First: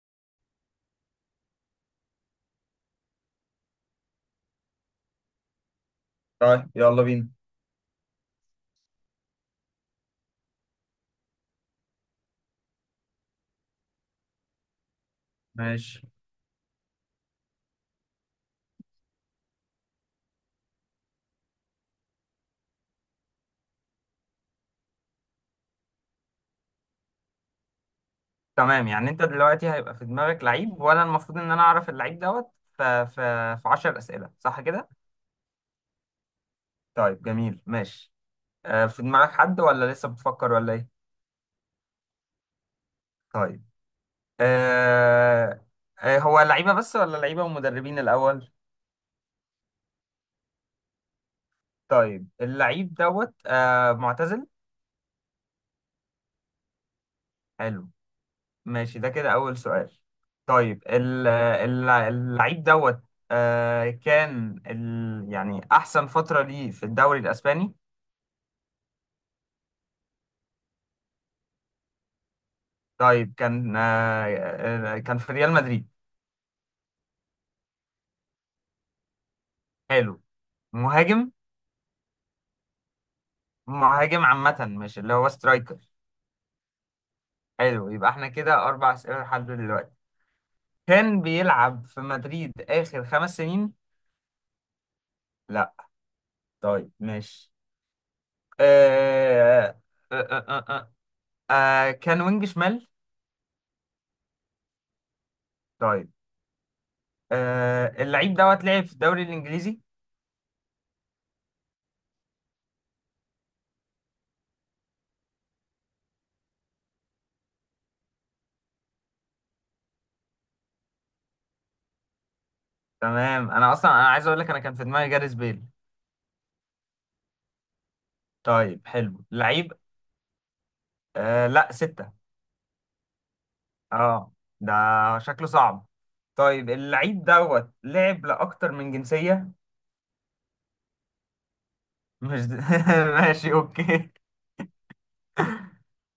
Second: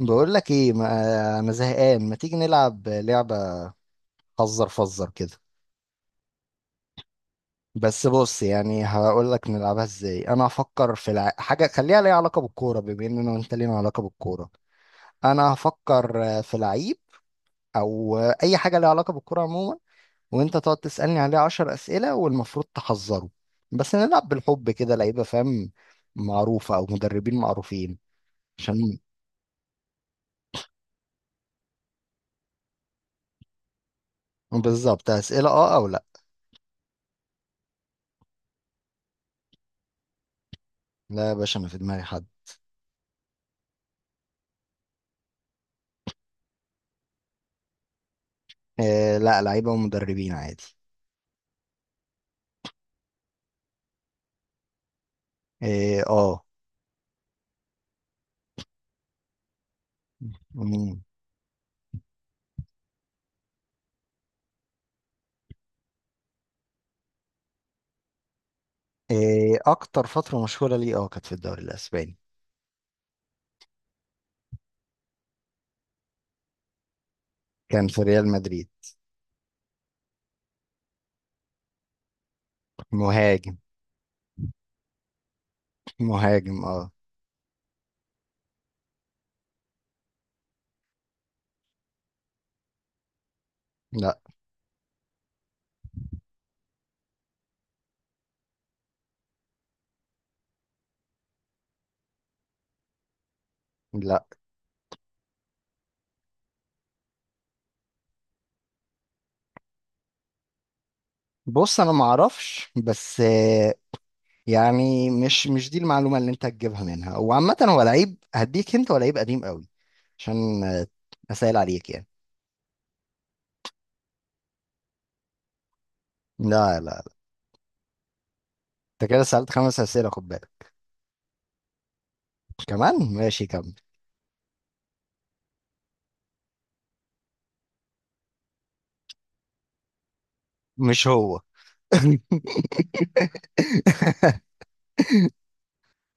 بقول لك ايه، ما انا زهقان، ما تيجي نلعب لعبة فزر فزر كده. طيب يلا بينا. بس بص، يعني هقول لك نلعبها ازاي. انا هفكر في حاجة خليها ليها علاقة بالكورة، بما ان انا وانت لينا علاقة بالكورة. انا ماشي. هفكر في لعيب او اي حاجة ليها علاقة بالكورة عموما، وانت تقعد تسألني عليه عشر أسئلة والمفروض تحذره. بس نلعب بالحب كده، لعيبة فاهم؟ معروفة او مدربين معروفين. تمام، عشان يعني انت دلوقتي هيبقى في دماغك لعيب وانا المفروض ان انا اعرف اللعيب دوت في 10 اسئله، صح كده؟ بالظبط. أسئلة اه او لا. طيب جميل، ماشي. في دماغك حد ولا لسه بتفكر ولا ايه؟ لا يا باشا، انا في دماغي حد. طيب. آه، هو لعيبه بس ولا لعيبه ومدربين الاول؟ آه لا، لعيبة ومدربين عادي. طيب اللعيب دوت معتزل. اه آه. حلو. ماشي، ده كده اول سؤال. طيب مم. اللعيب دوت كان يعني احسن فتره ليه في الدوري الاسباني؟ آه، اكتر فترة مشهورة ليه اه كانت في الدوري الاسباني. طيب كان كان في ريال مدريد. كان في ريال مدريد. حلو. مهاجم. مهاجم. مهاجم عامة مش اللي هو سترايكر. مهاجم اه. حلو، يبقى احنا كده أربع أسئلة لحد دلوقتي. كان بيلعب في مدريد آخر خمس سنين؟ لا. لا. طيب ماشي. آه... آه... آه... آه... آه... كان وينج شمال؟ لا، طيب. اللعيب دوت لعب في الدوري الإنجليزي؟ بص انا ما اعرفش، بس آه، يعني مش دي المعلومة اللي انت هتجيبها منها، وعامة هو لعيب هديك انت، هو لعيب قديم قوي. عشان اسهل عليك يعني. تمام، أنا أصلا أنا عايز أقول لك أنا كان في دماغي جاريث بيل. لا لا لا. طيب انت كده حلو، سألت لعيب. خمس اسئلة، خد بالك. لا، ستة. كمان ماشي، كمل. اه. ده شكله صعب. طيب اللعيب دوت لعب لأكتر من جنسية؟ مش هو. مش د... ماشي، اوكي.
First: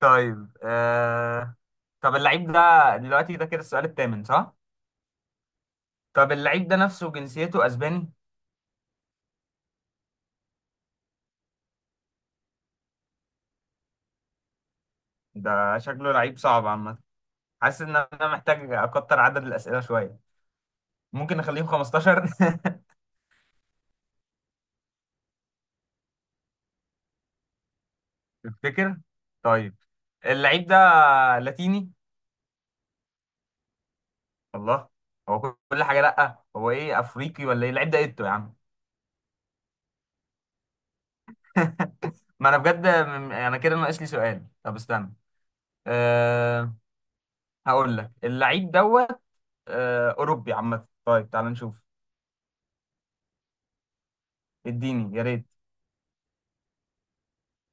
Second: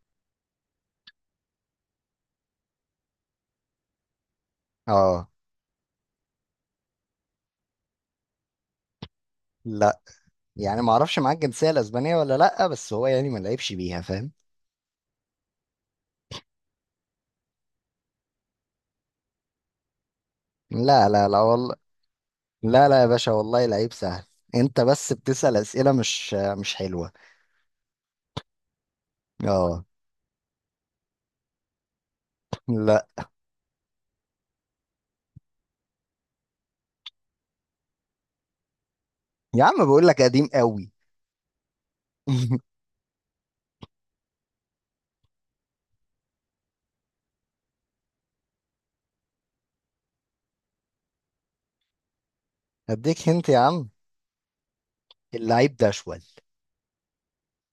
طيب طب اللعيب ده، دلوقتي ده كده السؤال الثامن صح؟ اه طب اللعيب ده نفسه جنسيته اسباني؟ لا، يعني ما اعرفش معاه الجنسيه الاسبانيه ولا لا، بس هو يعني ما لعبش بيها فاهم. ده شكله لعيب صعب عامة. حاسس ان انا محتاج اكتر عدد الأسئلة شوية. لا لا ممكن لا نخليهم والله. 15 لا لا يا باشا، والله لعيب سهل. انت بس بتسأل اسئله مش حلوه. تفتكر؟ طيب. اه. اللعيب ده لاتيني؟ لا الله. هو كل حاجة لأ، هو ايه، افريقي ولا ايه اللعيب ده ايه يا عم؟ يا عم، بقول لك قديم قوي. ما انا بجد، انا كده ناقص لي سؤال، طب استنى. أه، هقول لك اللعيب دوت أه اوروبي عامه. طيب تعال نشوف. اديك هنت يا عم. اديني يا ريت. اللعيب ده اشول.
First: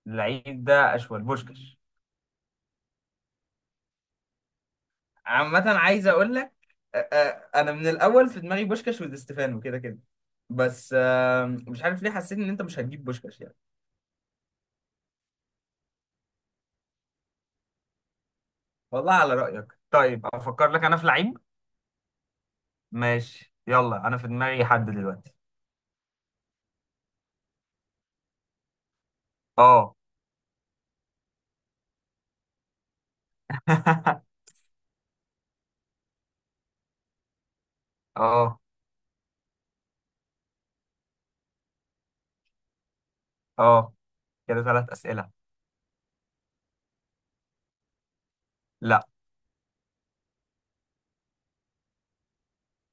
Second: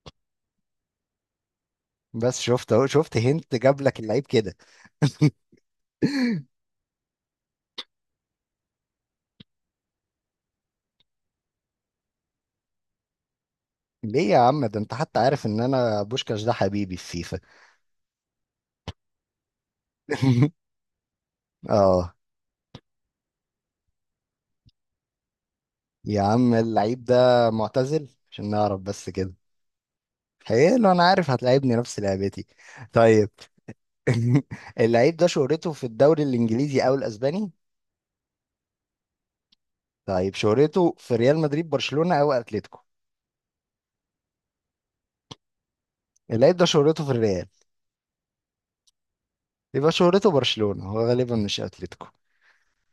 اللعيب ده اشول بوشكش. بس شفت اهو، شفت هنت جاب لك اللعيب كده. عامه عايز اقول لك، أه انا من الاول في دماغي بوشكش ودي ستيفانو كده كده. بس أه مش عارف ليه حسيت ان انت مش هتجيب بوشكش يعني. ليه يا عم؟ ده انت حتى عارف ان انا بوشكاش ده حبيبي في فيفا. والله على رايك. طيب افكر لك انا في لعيب. اه. ماشي يلا، انا في دماغي حد دلوقتي. يا عم اللعيب ده معتزل، عشان نعرف بس كده. اه. حلو، انا عارف هتلاعبني نفس لعبتي. طيب. اللعيب ده شهرته في الدوري الانجليزي او الاسباني؟ اه. طيب، شهرته في ريال مدريد، برشلونة او اتلتيكو؟ اه. كده ثلاث اسئله. اللعيب ده شهرته في الريال. لا. يبقى شهرته برشلونة، هو غالبا مش اتلتيكو.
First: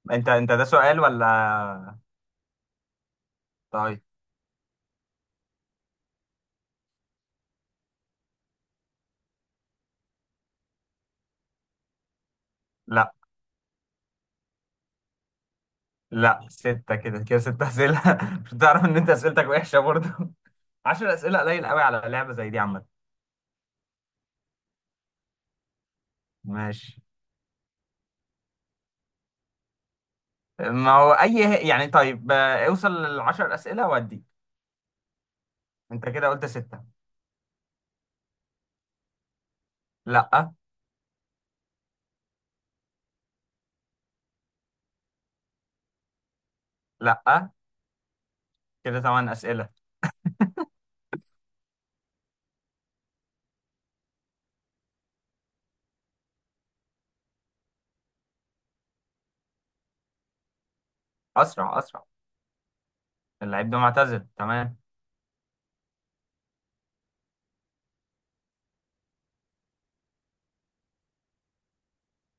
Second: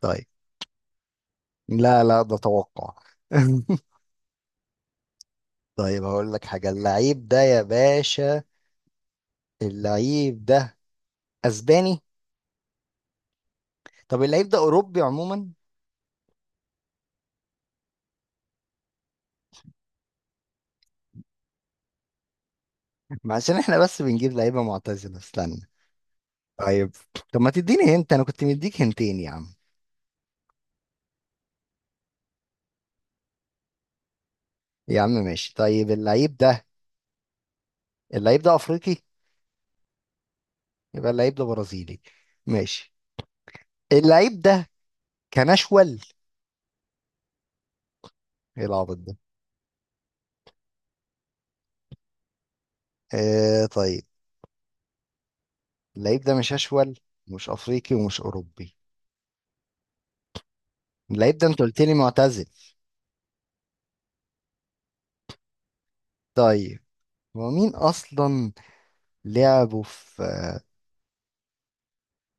طيب. انت انت ده سؤال ولا؟ لا لا، ده توقع. طيب. طيب هقول لك حاجة، اللعيب ده يا باشا، اللعيب ده اسباني؟ لا، طب اللعيب ده اوروبي عموما؟ لا ستة، كده كده ستة أسئلة مش بتعرف إن أنت أسئلتك وحشة برضه عشر أسئلة قليل قوي على لعبة زي دي عامة. ما عشان احنا بس بنجيب لعيبة معتزلة، استنى. طيب. ماشي. طب ما تديني هنت، انا كنت مديك هنتين يا عم. ما هو أي يعني، طيب اوصل للعشر أسئلة وأدي. يا عم ماشي. طيب أنت كده اللعيب قلت ده، ستة. اللعيب ده افريقي؟ لا. يبقى اللعيب ده برازيلي. ماشي. اللعيب ده كان اشول؟ لا ايه العبط كده ده؟ ثمان أسئلة. آه طيب. اللعيب ده مش اشول، مش افريقي ومش اوروبي. اللعيب ده انت أسرع قلت لي أسرع. معتزل. اللعيب ده معتزل، تمام. طيب. هو مين اصلا؟ لعبه في.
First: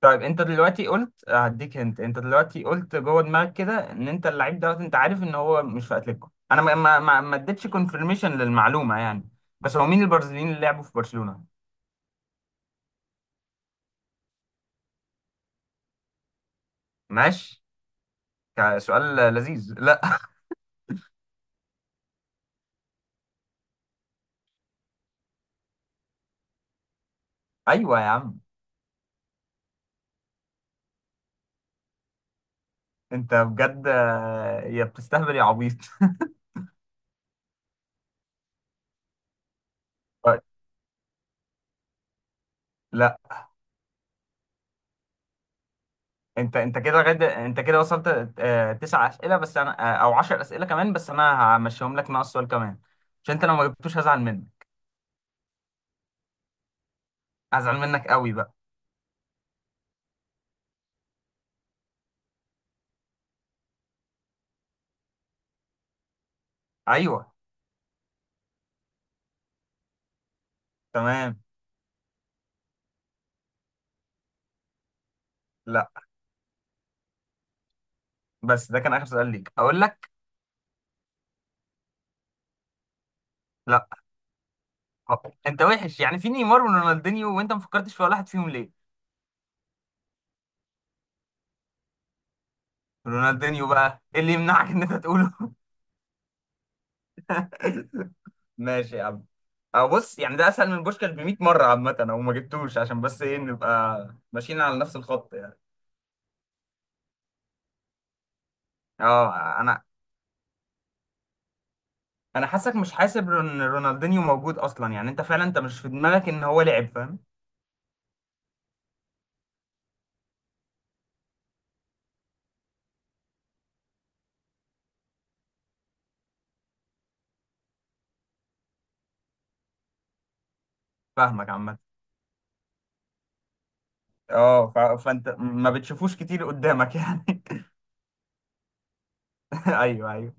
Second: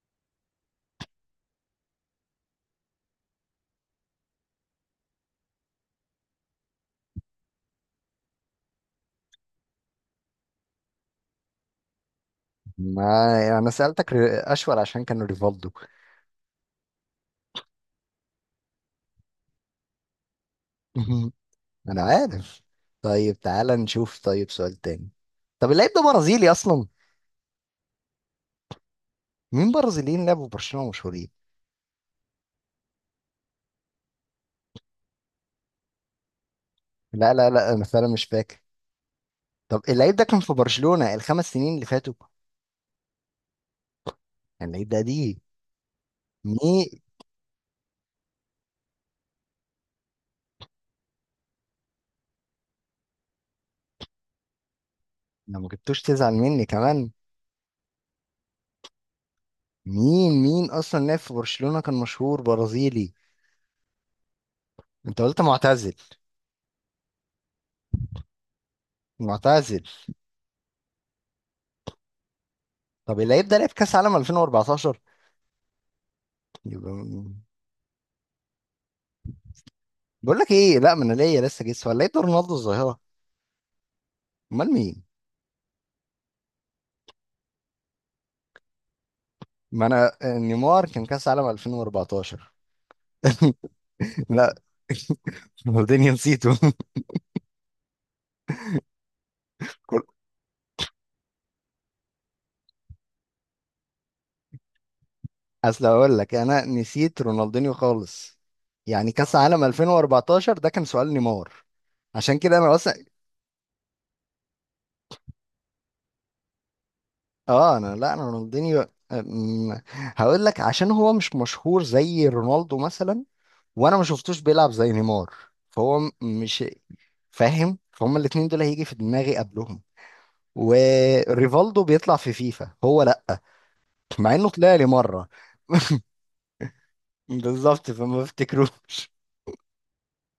طيب انت دلوقتي قلت هديك، انت انت دلوقتي قلت جوه دماغك كده ان انت اللعيب دوت، انت عارف ان هو مش في اتلتيكو، انا ما اديتش كونفirmation للمعلومه يعني. بس هو مين البرازيليين اللي لعبوا في برشلونه؟ ما يعني انا سألتك اشول عشان كان ريفالدو. ماشي. سؤال لذيذ لا انا عارف. طيب تعالى نشوف، طيب سؤال تاني. طب اللعيب ده برازيلي اصلا. ايوه يا عم. مين برازيليين لعبوا في برشلونة مشهورين؟ انت بجد، يا بتستهبل يا عبيط لا لا لا، انا فعلا مش فاكر. طب اللعيب ده كان طيب. في برشلونة الخمس سنين اللي فاتوا؟ لا. كان اللعيب ده دي؟ انت انت مين؟ كده لغايه، انت كده وصلت تسع اسئله بس انا او 10 اسئله، كمان بس انا همشيهم لك ناقص سؤال كمان، عشان انت لو ما جبتوش هزعل منك. لو ما جبتوش تزعل مني كمان. هزعل منك قوي بقى. مين مين اصلا لعب في برشلونة كان مشهور برازيلي؟ انت قلت معتزل. ايوه. معتزل. تمام. طب اللعيب ده لعب كاس عالم 2014؟ لا، يبقى بس ده كان اخر سؤال ليك اقول لك. بقول لك ايه، لا ما انا ليا لسه جيس، ولا اللعيب ده رونالدو الظاهرة؟ لا. امال مين؟ أه. انت وحش يعني، في نيمار ورونالدينيو وانت ما فكرتش في ولا واحد فيهم ليه؟ ما انا نيمار كان كاس عالم 2014. رونالدينيو بقى ايه اللي لا، يمنعك ان انت تقوله؟ رونالدينيو نسيته. ماشي يا عم. أه بص يعني، ده اسهل من بوشكاش ب 100 مره عامه، او ما جبتوش عشان بس ايه نبقى ماشيين على نفس الخط يعني. اصل اقول لك انا نسيت رونالدينيو خالص، يعني اه كاس عالم انا، 2014 ده كان سؤال نيمار، عشان انا كده انا حاسك مش اصلا. حاسب ان رونالدينيو موجود اصلا، يعني انت فعلا انت مش في دماغك ان هو لعب فاهم. اه انا، لا انا رونالدينيو، هقول لك عشان هو مش مشهور زي رونالدو مثلا، وانا ما شفتوش بيلعب زي نيمار، مش فاهم. فهم الاتنين دول هيجي في دماغي قبلهم، فاهمك عامه. وريفالدو بيطلع في فيفا هو لا، مع انه اه طلع لي مره. فانت ما بتشوفوش كتير قدامك يعني. بالظبط، فما افتكروش. ايوه ايوه.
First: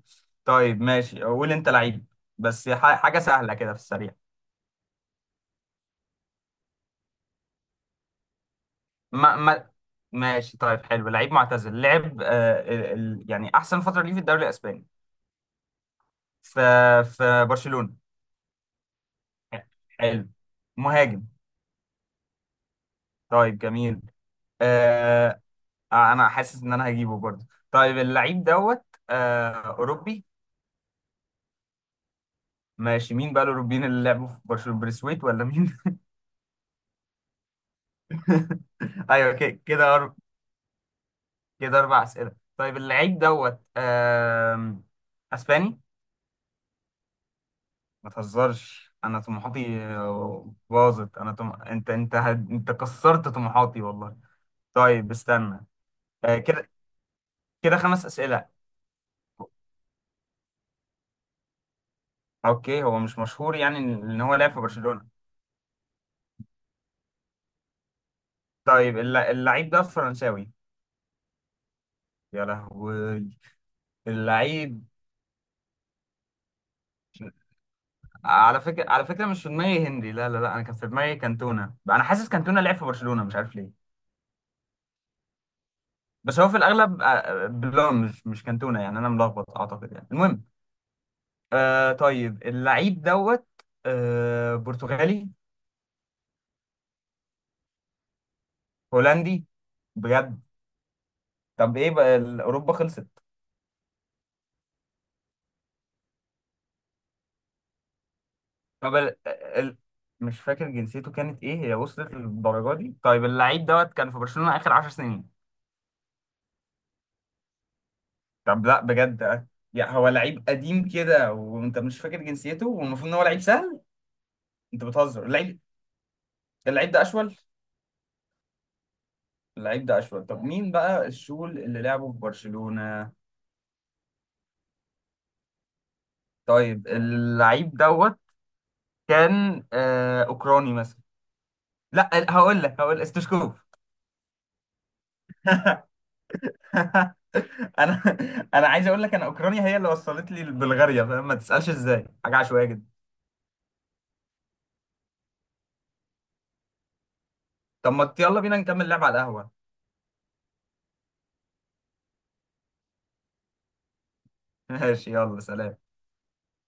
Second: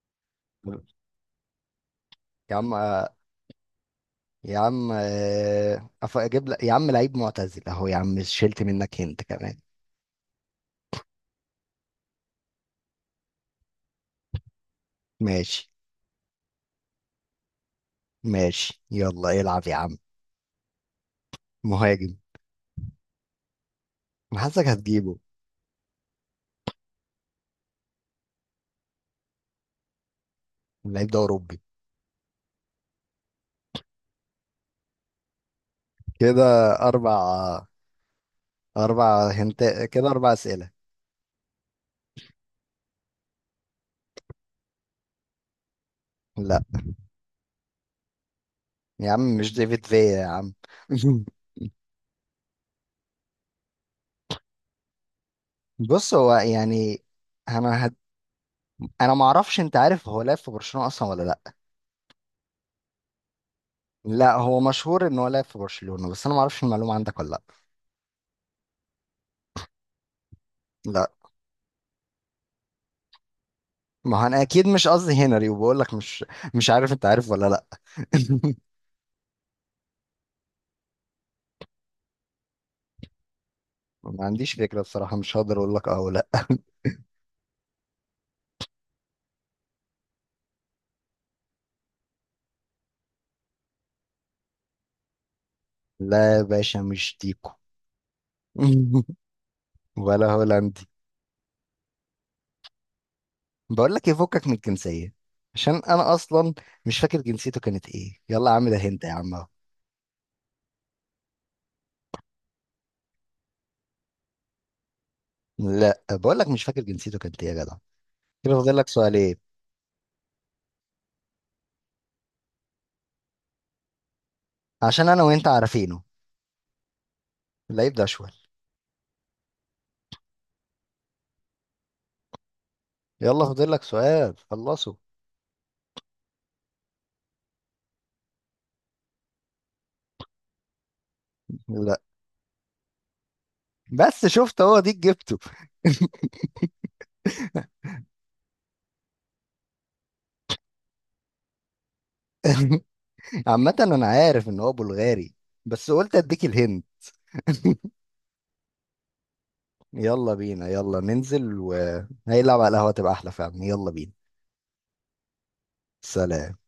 طيب ماشي، قول انت لعيب. يا بس عم، حاجه سهله كده في السريع. يا عم اجيب لك يا عم لعيب معتزل اهو يا عم، شلت منك هنت ما كمان. ما ماشي. طيب حلو، لعيب معتزل، لعب آه يعني احسن فتره ليه في الدوري الاسباني. ماشي. في، في برشلونه. ماشي يلا العب يا عم. حلو. مهاجم. مهاجم. طيب جميل. أنا حاسسك هتجيبه. آه. انا حاسس ان انا هجيبه برضه. طيب اللعيب دوت آه اوروبي. اللعيب ده اوروبي. ماشي، مين بقى الاوروبيين اللي لعبوا في برشلونه، بريسويت ولا مين؟ كده اربع، اربع ايوه كده هنت، كده كده. اربع اسئله. كده أربع أسئلة. طيب اللعيب دوت أسباني. لا ما تهزرش، يا أنا عم، مش طموحاتي ديفيد فيا يا عم. باظت، أنا أنت أنت أنت كسرت طموحاتي والله. طيب استنى. بص هو كده، يعني، كده انا خمس أسئلة. انا ما اعرفش انت عارف هو لعب في برشلونه اصلا ولا لا. أوكي هو مش مشهور يعني إن لا هو لعب هو في مشهور برشلونة. ان هو لعب في برشلونه، بس انا ما اعرفش المعلومه عندك ولا لا. طيب اللعيب ده فرنساوي؟ لا. يا لهوي. ما هو انا اكيد اللعيب. مش قصدي هنري، وبقول لك مش مش عارف انت عارف ولا لا. على فكرة، على فكرة مش في دماغي هنري، لا لا لا، أنا كان في دماغي كانتونا، أنا حاسس كانتونا لعب في برشلونة مش عارف ليه. ما عنديش فكرة بصراحة، مش هقدر اقول لك اه ولا بس هو في الاغلب بلون، مش مش كانتونا يعني، انا ملخبط اعتقد، يعني المهم. آه طيب اللعيب دوت آه برتغالي؟ لا. يا باشا مش ديكو. هولندي؟ ولا بجد؟ هولندي. طب ايه بقى، اوروبا خلصت؟ بقول لك يفكك من الجنسية، عشان انا اصلا مش فاكر جنسيته كانت ايه. يلا يا عم، ده طب هنت يا عم اهو. مش فاكر جنسيته كانت ايه، هي وصلت للدرجه دي؟ طيب اللعيب دوت كان في برشلونة اخر 10 سنين؟ لا بقول لك مش فاكر جنسيته كانت ايه يا جدع. كده طب فاضل لا لك بجد، سؤالين. يعني هو لعيب قديم كده وانت مش فاكر جنسيته والمفروض ان هو لعيب سهل. انت عشان انا بتهزر. وانت اللعيب. عارفينه. اللعيب ده اشول. اللعيب ده اشول. اللعيب ده اشول، طب مين بقى الشول اللي لعبه في برشلونة؟ يلا فاضل لك سؤال، خلصه. طيب اللعيب دوت كان آه اوكراني مثلا. لا. لا هقول لك، هقول استشكوف. بس شفت، هو ديك جبته. انا، انا عايز اقول لك، انا اوكرانيا هي اللي وصلت لي بلغاريا فاهم، ما تسالش ازاي، حاجه عشوائيه جدا. عامة انا عارف ان هو بلغاري، بس قلت اديك الهند. طب ما يلا بينا نكمل لعب على القهوه. يلا بينا، يلا ننزل وهيلعب على القهوة تبقى احلى فعلا. يلا بينا. ماشي، يلا سلام. سلام.